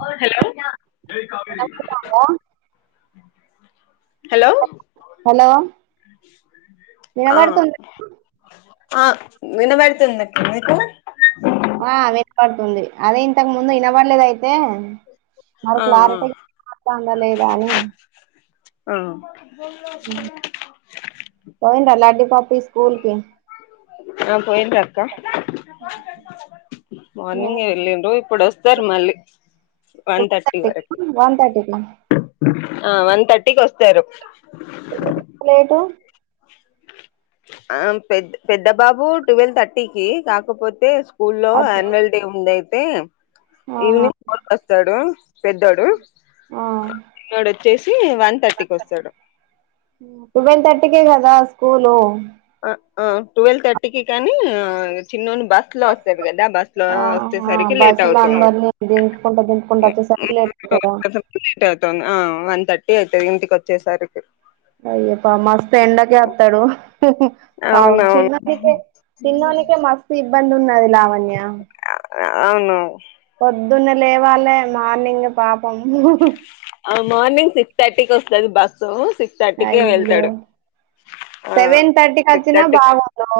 Hello [unintelligible] ఉందా hello hello ఆ వినపడుతుం ఆ వినబడుతుంది అక్క మీకు ఆ వినపడుతుంది అదే ఇంతకు ముందు వినబడలేదు అయి దే మరి ఆ క్లారిటీగ మాట్లాడిన్ర లేదా అని ఉమ్ పోయింద లడ్డి పాప్ ఆ పోయిందక్క మార్నింగే వెళ్ళిన్రు, ఇప్పుడోస్తరు మళ్ళీ వన్ థర్టీ వరకి, వన్ థర్టీకి ఆ వన్ థర్టీకొస్తరు ఎందుకంత లేటు? ఆ పెద్ పెద్ద బాబు టువేల్ థర్టీకి కాకపోతే స్క్ స్కూల్లో అచ్చ యాన్యువల్ డే ఉందయితే ఆహా ఈవినింగ్ ఫోర్కస్తడు పెద్దోడు, చిన్నోడచ్చేసి ఉమ్ టువెల్ థర్టీకే గదా స్కూలు అ ఆ టువెల్ థర్టీకి కానీ ఆ చిన్నోన్ని బస్ లో వస్తడు గదా బస్ లో ఆహా వచ్చేసరికి లేట్ బస్సులో అవుతుంద్ అందరినీ దింపుకుంటా దింపుకుంటా వచ్చేసరికి లేట్ అయితదా [unintelligible] ఆ వన్ థర్టీ అయితది ఇంటికొచ్చేసరికి అయ్యే పా మస్త్ ఎండకే అత్తడు అవును అవునవును చిన్నోనికే చిన్నోనికే మస్తు ఇబ్బంది ఉన్నది లావణ్య అవును పొద్దున్నే లేవాలే, మార్నింగే పాపము ఆ మార్నింగ్ సిక్స్ థర్టీకొస్తది బస్సు, సిక్స్ థర్టీకే అయ్యో వెళ్తడు. ఆ సెవెన్ థర్టీకి సిక్స్ వచ్చినా థర్టీ బాగుండు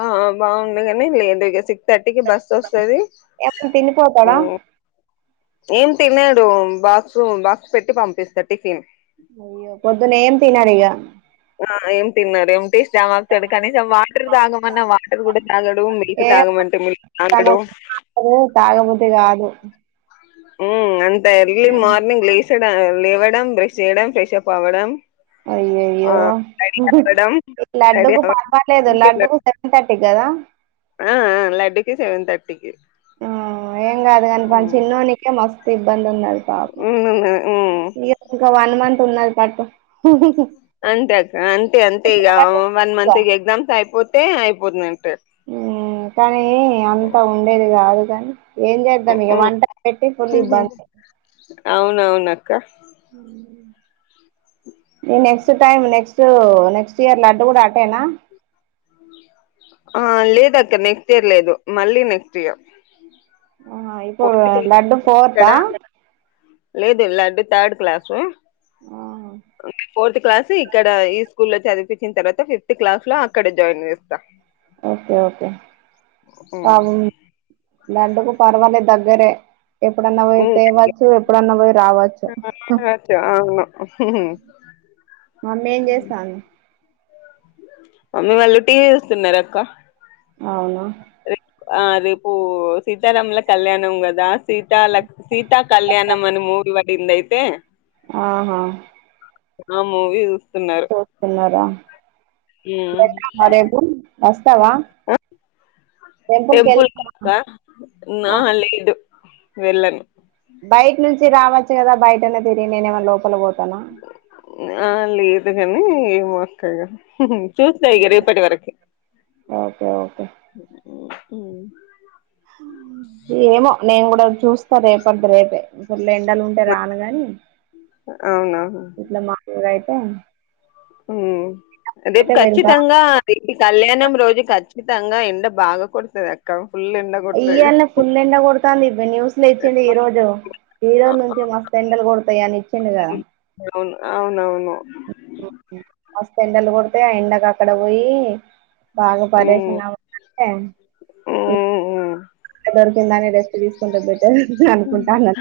ఆ ఆ బావున్ న గనీ లేదు ఇగ సిక్ థర్టీకే బస్ వస్తది, ఏమన్నా తినిపోతాడా ఉమ్ ఏం తినడు బాక్సు బాక్స్ పెట్టి పంపిస్త టిఫిన్ అయ్యో పోద్దునేమ్ తినడిగ ఆ ఏం తినడు ఎంప్టీ స్టమక్ తోటి కనీసం వాటర్ తాగమన్నా వాటర్ గూడ తాగడు మిల్క్ ఏ తాగమంటే మిల్క్ తాగడు తాగబుద్ది గాద్ ఉమ్ అంత ఎర్లీ మార్నింగ్ లేసడం లేవడం బ్రష్ చేయడం ఫ్రెషప్ అవ్వడం ఆ అయ్యయ్యో రెడీ అవ్వడం రెడీ లడ్డుకు అవ్వడం పర్వాలేదు, లడ్డుకు సెవెన్ థర్టీక్ గదా ఆ ఆ లడ్డుకి సెవెన్ థర్టీకి ఉమ్ ఏం గాదు గని పం మ్మ్ చిన్నోనికే మస్ ఇబ్బందున్నది పాపం ఇగ ఇంకా వన్ మంత్ ఉన్నది పట్టు అంతే అక్క అంతే అంతే ఇగా వన్ మంత్ ఇగ ఎగ్జామ్స్ అయిపోతే అయిపోతది ఉమ్ కనీ అంత ఉండేది కాదు గని ఏం చేద్దామీగ వంట [unintelligible] పెట్టి ఫుల్ ఇబ్బంది అవునవునక్క. ఇగ next time next to next year Laddu గుడా అటేనా? ఆ లేదక్క నెక్స్ట్ ఇయర్ లేదు, మళ్ళీ నెక్స్ట్ ఇయర్. అహా ఇప్పుడ్ ఫోర్త్ లడ్డు ఇక్కడ ఫోర్తా? లేదు Laddu third class fourth class ఇక్కడ ఈ స్కూల్ లో చదిపిచిన్తర్వాత ఫిఫ్త్ క్లాస్ లో అక్కడ జాయిన్ జేస్తా. ఓకే ఓకే అవు మీ లడ్డుకు పర్వాలే దగ్గరే ఎప్పుడన్నా పోయి తేవచ్చు, ఎప్పుడన్నా పోయి రావచ్చు. అచ్చ అవును మమ్మేం జేస్తాంది? మమ్మీ వాళ్ళు టీ వీ జూస్తున్నరక్క అవున ఉమ్ ఆ రేపూ సీతారాముల కళ్యాణం గా, సీత లక్ సీతా కళ్యాణ కనమని మూర్ల కిందైతే ఆహా ఆహ్ మూవీ యూస్ ఇసోస్తున్నారా ఉమ్. బెండమా రేపు వస్తావా టెంపుల్ కి వెళ్దామా నా ఆ, లేదు వెళ్ళను చీ రావచ్చు గదా బయటనే తిరి నేనేవన్ లోపల బోత్ ఆ లేదు గాని ఏమో అక్క ఇగా చూస్తే ఇగా ఉమ్. రేపటి వరకి ఓకే ఓకే ఉహూహ్ నేన్ గూడా చూస్తా రేపడ్ది రేపే ఇలా ఎంండలు ఉంటే రాను గాని, అవునా ఇట్లా మావూల్గా అయితే ఉహుహ్ రేపు అయితే వెళ్తా ఖచ్చితంగా ఏటి కళ్యామున్ రోజు ఖచ్చితంగా ఎండ బాగా కొడుడతది అక్క, ఫుల్ ఎండ కొడుతది. ఈ న్యూస్ లో ఇచ్చిండు. ఈ రోజు ఈరోజు నుంచి మస్తు ఎండలు కొడతాయ్ అని ఇచ్చిండుగా అవున్ అవునవును మస్త్ ఎండలు కొడతాయ్ ఆ ఎండకు అక్కడ వోయి. బాగా ఉమ్ పరేషాన్ అవకంటే ఎప్ ఉమ్ ఉమ్ దొరికిందానే రెస్ట్ దిసుకుంటే బెటర్ అనుకుంటాన్నా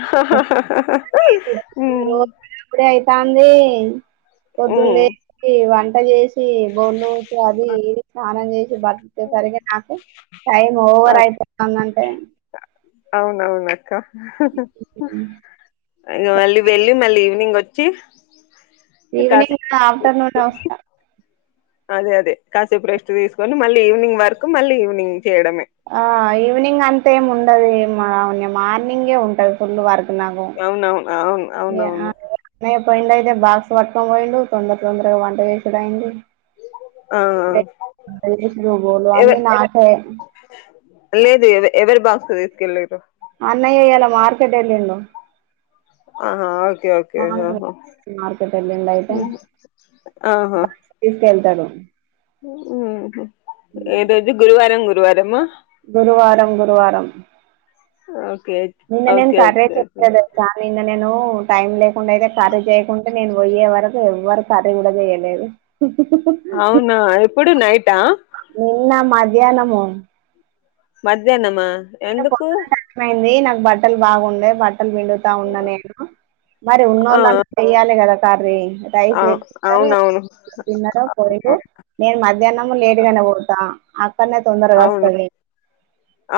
ఉమ్ రోజ్ కుడాయితాంది పొద్దున్న ఉమ్. లేసి వంట జేచి బోళ్ళు వొంతే అది ఇది స్నానం జేచి బట్టు సరిగా నాకు టైం ఓవర్ అయితందంటే అవునవున్ అక్క ఇగా మళ్ళీ వెళ్ళి మళ్ళీ ఈవినింగ్ వచ్ చి ఈవెనింగ్ గా ఆఫ్టర్నూన్ వస్తా అదే అదే కాసేపురెస్ట్ తీసుకొని, మళ్ళీ ఈవినింగ్ వరకు మళ్ళీ ఈవినింగ్. చేయడమే ఆ ఈవినింగ్ అంతే ఏం ఉండది. మావన్నాయా మా మార్నింగే ఉంటది ఫుల్ వర్క్ నాకు అవునవున్ అవున్ అవునవును. ఏ పోయిండైతే బాక్స్ బట్టుకొని బోయిడు. తొందర తొందరగా వంట జేచుడు అయింది. ఆ ఎట్ ఇగ్గేషి బోళ్ళు ఎవ అన్ని నాకే లేదు ఏవ్ ఎవరీ బాక్స్ దిసుకెళ్ళేదు. అన్నయ ఇలా మార్కెట్ ఏళ్ళిండు. ఆహా ఓకే ఓకే ఆహా మార్కెట్ ఎళ్ళిండు అయితే ఉహ్ ఆహా సగం ఉహు ఏదోజు గురువారం గురువారమా. గురువారం గురువారం. ఓకే నిన్న name okay okay curd rice okay జేప్తుండు కామినాన్ నేను టైం లేకుండా అయితే కర్రీ చేయకుంటే, నేన్ వోయే వరకు ఎవ్వరు కర్రీ గూడా జేయలేదు. అవునా ఎప్పుడు నైటా. ధ్యానము మధ్యానమా నేను పొక్కనల్ అర్ధమైంది. నాకు బట్టలు బాగుండయ్ బట్ ఆల్ విండుతా ఉన్నా నేను మరి ఆ ఉన్నోళ్ళన్నా చేయాలే గదా కర్రీ. రైస్ ఆ పెట్టుకుటరు అవునవును తినరో పెరుగు. నేను మధ్యానము లేటుగానే పోతా. కన్నా తొందరగా అవును వస్తది.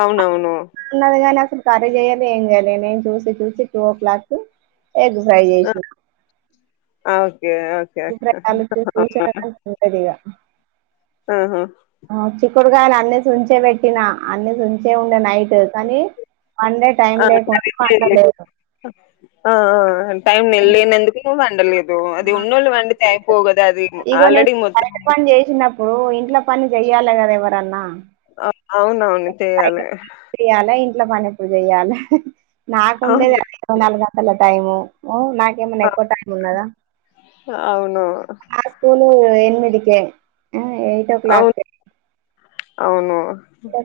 అవునవును ఉన్నది గానీ అసలు కర్రీ జేయలే ఏం జేయలే, నేను చూసి చూసి two o'clock. Egg fry జేచనా ఆ, ఓకే ఓకే ఇబ్రగాలు చెట్లు చెట్టకులు తింటాందిగా ఆహా ఆ చిక్కుడుగాయల్ అన్ని సుంచే పెట్టినా అన్ని జున్. డే ఉండే నైటు కానీ వన్ డే టైం ఆ లేకుండా సరే వండలేదు. ఆ టైం ని లేన ఎందుకు నువ్ కదా అది ఇగో నేను ఆల్రెడీ మొత్తం కరెంట్ తపని చేసినప్పుడు ఇంట్లో పని చెయ్యాలి కదా ఎవరన్నా అవునవును చెయాలి ఇట్లా పని ఎప్పుడు చెయాలి నాకుండేది అవును ఇరవై నాలుగు గంటల టైము నాకేమన్నా ఆ! ఎక్కువ టైమ్ ఉన్నదా అవును ఎనిమిదికి ఎయిట్ ఓ అవును క్లాక్ అవును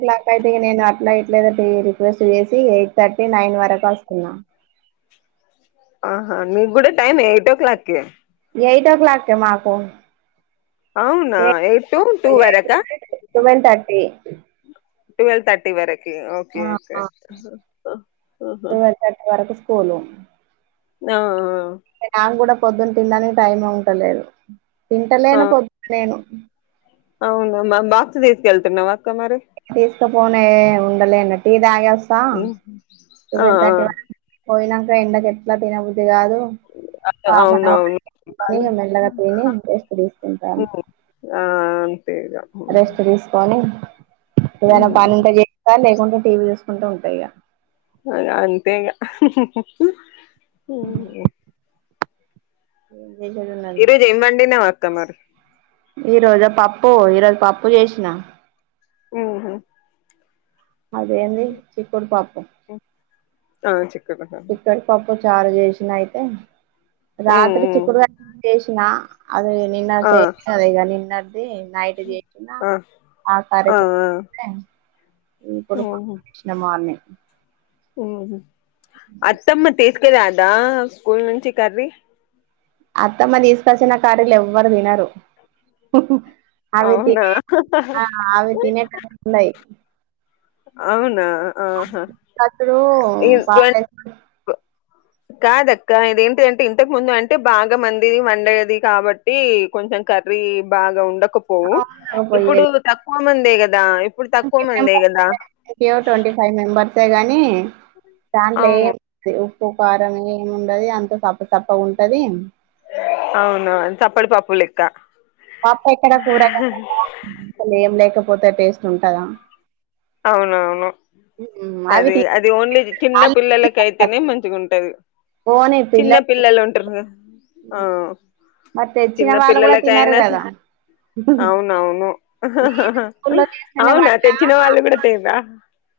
ట్లాక్ యీత్ టే నేను అట్లా ఇట్లే ఏదో రిక్వెస్ట్ చేసి ఎయిట్ థర్టీ నైన్ వరకు వస్తున్నాను ఆహా నీకు కూడా time eight o'clock eight o'clock మాకు అవునా ఎయిట్ టూ ఎయిట్ వరకా ట్వెల్వ్ థర్టీ ట్వల్వ్ థర్టీ వరకి ఓకే ఓకే ఒ ఓహో పోలో ఆ పొద్దున తినడానికి టైం ఉంటలేదు ఆ! తింటలేను పొద్దు నేను అవునా మ్ బాక్స్ తీసుకెళ్తు నవ్ అక్కా మరి తీసుకపోనే ఉండలేను టీ తాగా సా హ్మ్. ఆ టూవల్ ఆ థర్టీ పోయినాక ఎండక ఎట్లా తినబుద్ధి కాదు పాపను అవునవును. అది మెల్లగా హ్మ్. తిని రెస్ట్ తీసుకుం ఆ ఆంతే ఇగా రెస్ట్ తీసుకొని ఏదైనా హ్మ్. పని ఉంటే చేస్తా లేకుంటే టీవీ చుసుకో కుంటాల ఇగా ఇగా అంతే ఇగా అవు ఇ రోజు ఏం వండి నావ్ అక్కా మరి ఈ రోజు పప్పు ఈరోజు పప్పు చేసిన హుమ్మ్ అదేంది చిక్కుడు పప్పు హ్మ్. ఆ చి చిక్కడి పప్పు చారు చేసిన అయితే హ్మ్. రాత్రి హ్మ్. చిక్కుడుసి క్నా అది నిన్నా ఆ! అది నిన్నది నైట్ చేసిన ఆ! ఆ కార్యక్రమం ఇప్పుడు నిన్న మార్నింగ్ ఉమ్మ్ అత్తమ్మ తీసుకరాదా స్కూల్ నుంచి కర్రీ అత్తమ్మ తీసుకోస్లిన కడలు ఎవ్వరు తినరు ఆవి అవునా? తినే ఆ తినే టన్నాయి అవునా ఆహా! కత్రులు ఈ బార్ల్ ట్వంటీ కాదక్క ఇదేంటి అంటే ఇంతకు ముందు అంటే బాగా మందిది వండేది కాబట్టి కొంచెం కర్రీ బాగా ఉండకపోవు ఇప్పుడు తక్కువ మందే కదా ఇప్పుడు తక్కువ మందే కదా ఏమో ట్వంటీ ఫైవ్ మెంబర్ తే కాని దాంట్లో అవును ఏం ఉప్ ఉప్పు కారం ఏమి ఉండది అంత సప్ప సప్ప ఉంటది అవునా చప్పడి పప్పు లెక్క పాప ఎక్కడ కూరగా కదా అసలు ఏం లేకపోతే టేస్ట్ ఉంటదా అవునవును మ్మ్ అవి అదే తీ అది ఓన్లీ చిన్న వాళ్ళు పిల్లలకి తినరు కదా అయితేనే మంచిగా ఉంటది పోనీ చిన్న పిల్లల్ని పిల్లలు ఉంటారు ఆ తెచ్చిన చిన్న వాళ్ళు కూడా తినరు పిల్లలకైనా కదా అవునవును నేను స్కూల్లో చేసిన అవునా వంట తెచ్చిన వాళ్ళ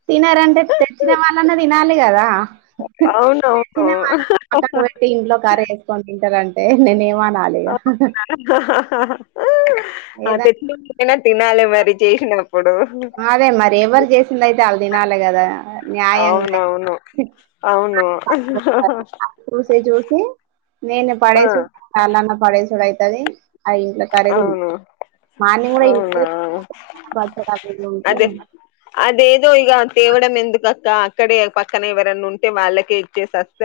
తినారంటే తెచ్చిన వాళ్ళన్నా తినాలి కదా తిన వాళ్ళ పక్కన అవునవును పెట్టి ఇంట్లో కర్రీ వేసుకొని తింటారంటే నేనే ఏమ ఏదన్నా [inaudible] తినాలి మరి చేసినప్పుడు అదే మరి ఎవరు చేసింద అయితే వాళ్ళ తినాలి కదా న్యాయంగా అవునవును అవును చూసి చూసి నేను ఆ పడేసడు చాలాన్నా పడేసడు అవుతది ఆ ఇంట్లో కర్రీ అవును మార్నింగ్ కూడా ఇంట్లో అవునా ఇవి అదే ఉంటే అదేదో ఈ తేవడం ఎందుకు అక్క అక్కడే పక్కన ఎవరనా ఉంటే వాళ్ళకే ఇచ్చేసిస్త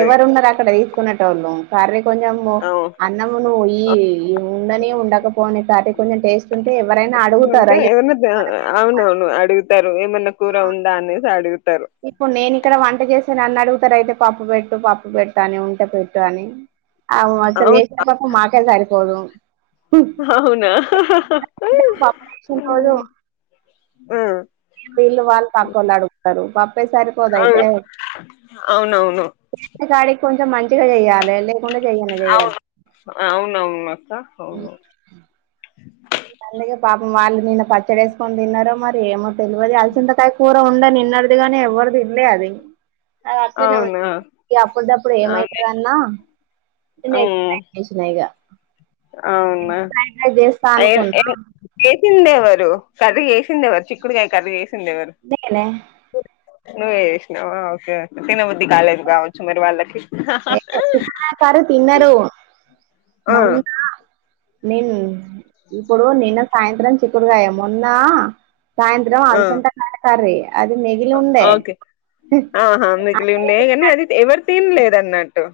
ఎవరు ఉన్నారు అక్కడ తీసుకునేటోలు కరీ కొంచెం అవు అన్నము నువ ఈ ఉండని ఉండకపోని కర్రీ కొంచెం టేస్ట్ ఉంటే ఎవరైనా అడుగుతారా ఉంటే అయ్య ఏమన్నా అవునవును అడిగు అడుగుతారు ఇప్పుడు నేను ఇక్కడ వంట చేసాను అన్నాడు అయితే పప్పు పెట్టు పప్పు పెట్ట అని ఉంటే పెట్టు అని అవు అక్కడ చేసిన అవునా పప్పు మాకే సారిపోదు అవునా పప్పు చేసిన రోజు ఆ వీళ్ళు వాళ్ళు పక్కలు అడుగుతారు పాప చెప్పే సరిపోదయితే అవును అవునవును చేసిన కాడికి కొంచెం మంచిగా చెయాలి అవును అవునవును అక్క అవును అందుకే పాపం వాళ్ళు నిన్న పచ్చడేసుకొని తిన్నార మరి ఏమో తిలేవదు అలసందుకయ కూర ఉండ నిన్నడుదిగానే ఎవ్వరి తిన్లీ అది అది అట్లే అవునా అప్పుడిదప్పుడు అవును ఏమవుతుంద అన్న ఎగ్ ఉమ్ రైస్ చేసిన ఇగ ఎగ్ అవునా [inaudible] ఫ్రైడ్ రైస్ చేస్తా అనుకున్నా చ్చంది ఎవరు కర్రీ చేసింది ఎవరు చిక్కుడుకాయ కర్రీ చేసింది ఎవరు నేనే నువ్వే చేసినవా ఒకే తినబుద్ధి కాలేదు కావచ్చు మరి వాళ్ళకి చిక్కుడుకాయ కర్రీ తిన్నారు ఆ మొన్న నేను ఇప్పుడు నిన్న సాయంత్రం చిక్కుడుకాయ మొన్న సాయంత్రం ఆ అలసందకాయ కర్రీ అది మెగలి ఉండే ఓకే ఆహా మిగిలి అంటే ఉండే కానీ అది ఎవరు తినలేద అన్నట్టు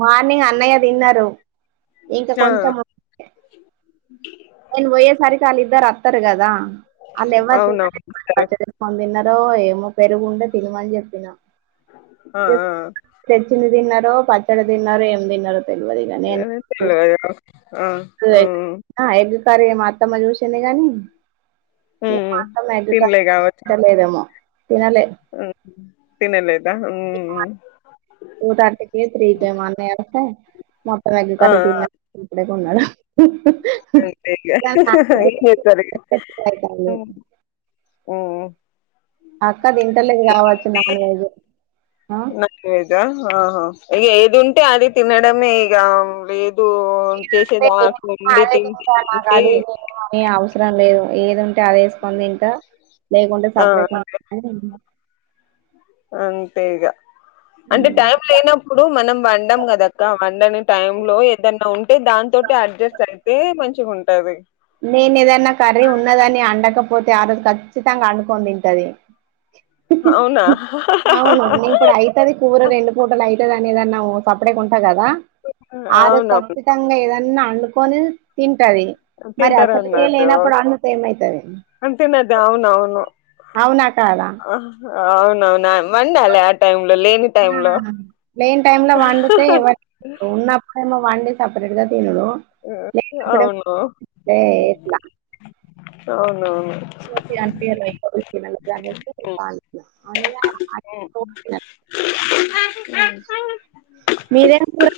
మార్నింగ్ అన్నయ్య తిన్నారు ఇంకా ఆ కొంచెం నేను పోయేసరికి వాళ్ళిద్దరు వస్తారు కదా వాళ్ళు ఎవరు తిన్నలే అవునవును సరే పచ్చడి ఇస్కానీ ఏమో పెరుగుంటే తినమని చెప్పినాం ఆ ఆ తెచ్చింది తిన్నరూ [inaudible] పచ్చడి తినారో ఏం తిన్నారో తెల్వదు ఇగ తెల్వదు ఆ ఉమ్ [inaudible] కర్రీ మా అత్త చూసింది కానీ తన్లేగావచ్చ తింటలేదేమో తినలే తినలేద ఉమ్ ఉమ్ టూ థర్టీ కీ త్రీ క మీ అన్నయ్య వస్తే [inaudible] ఎగ్ ఆ కర్రీ ఆ తినడు అంతే ఇగ ఏం చేస్తారు ఇగ [inaudible] ఉమ్ అక్క తింటలేదు కావచ్చు నాన్ వెజ్ ఆ నాలుగైదా ఆహా ఇ ఏదు ఉంటే అది తినడమే ఇగ వే [unintelligible] తింటే తింటా మా అంటే గాడి ఇంకేం అవసరం లేదు ఏది ఉంటే అది వేసుకోని తింటా లేకుంటే ఆ సప్పుడేక్ అంతే అని అంతే ఇగ అంటే టైం లేనప్పుడు మనం వండం కదక్క వండని టైమ్ లో ఏదన్నా ఉంటే దాని తోటి అడ్జస్ట్ అయితే మంచిగా ఉంటది నేను ఏదైనా కర్రీ ఉన్నదని అండకపోతే ఆ రోజు ఖచ్చితంగా వండుకొని ఉంటది అవునా అవును ఇప్పుడు అయితది కూర రెండు పూటలు అయిత్ ని ఏదన్నా సప్పడేకుంటా కదా ఆ రోజు అవునవును కచ్చితంగా ఏదన్నా అండ్ కొనీ తింటాది మరి తింటారు అసలుకే అన్నట్టు లేనప్పుడు అండుతే ఏమైతాది అంతేనది అవునవును అవునా కాదా అవునవును వండాలి ఆ టై లో లేని టై లో లేన్ టైమ్ లో వండితే ఎవరి ఉన్నప్పుడేమో వండి సపిరేటుగా తినుడు లేన్నపుడేమో అవును దెయిట్లా అవునవును [inaudible] మీదేం కూరా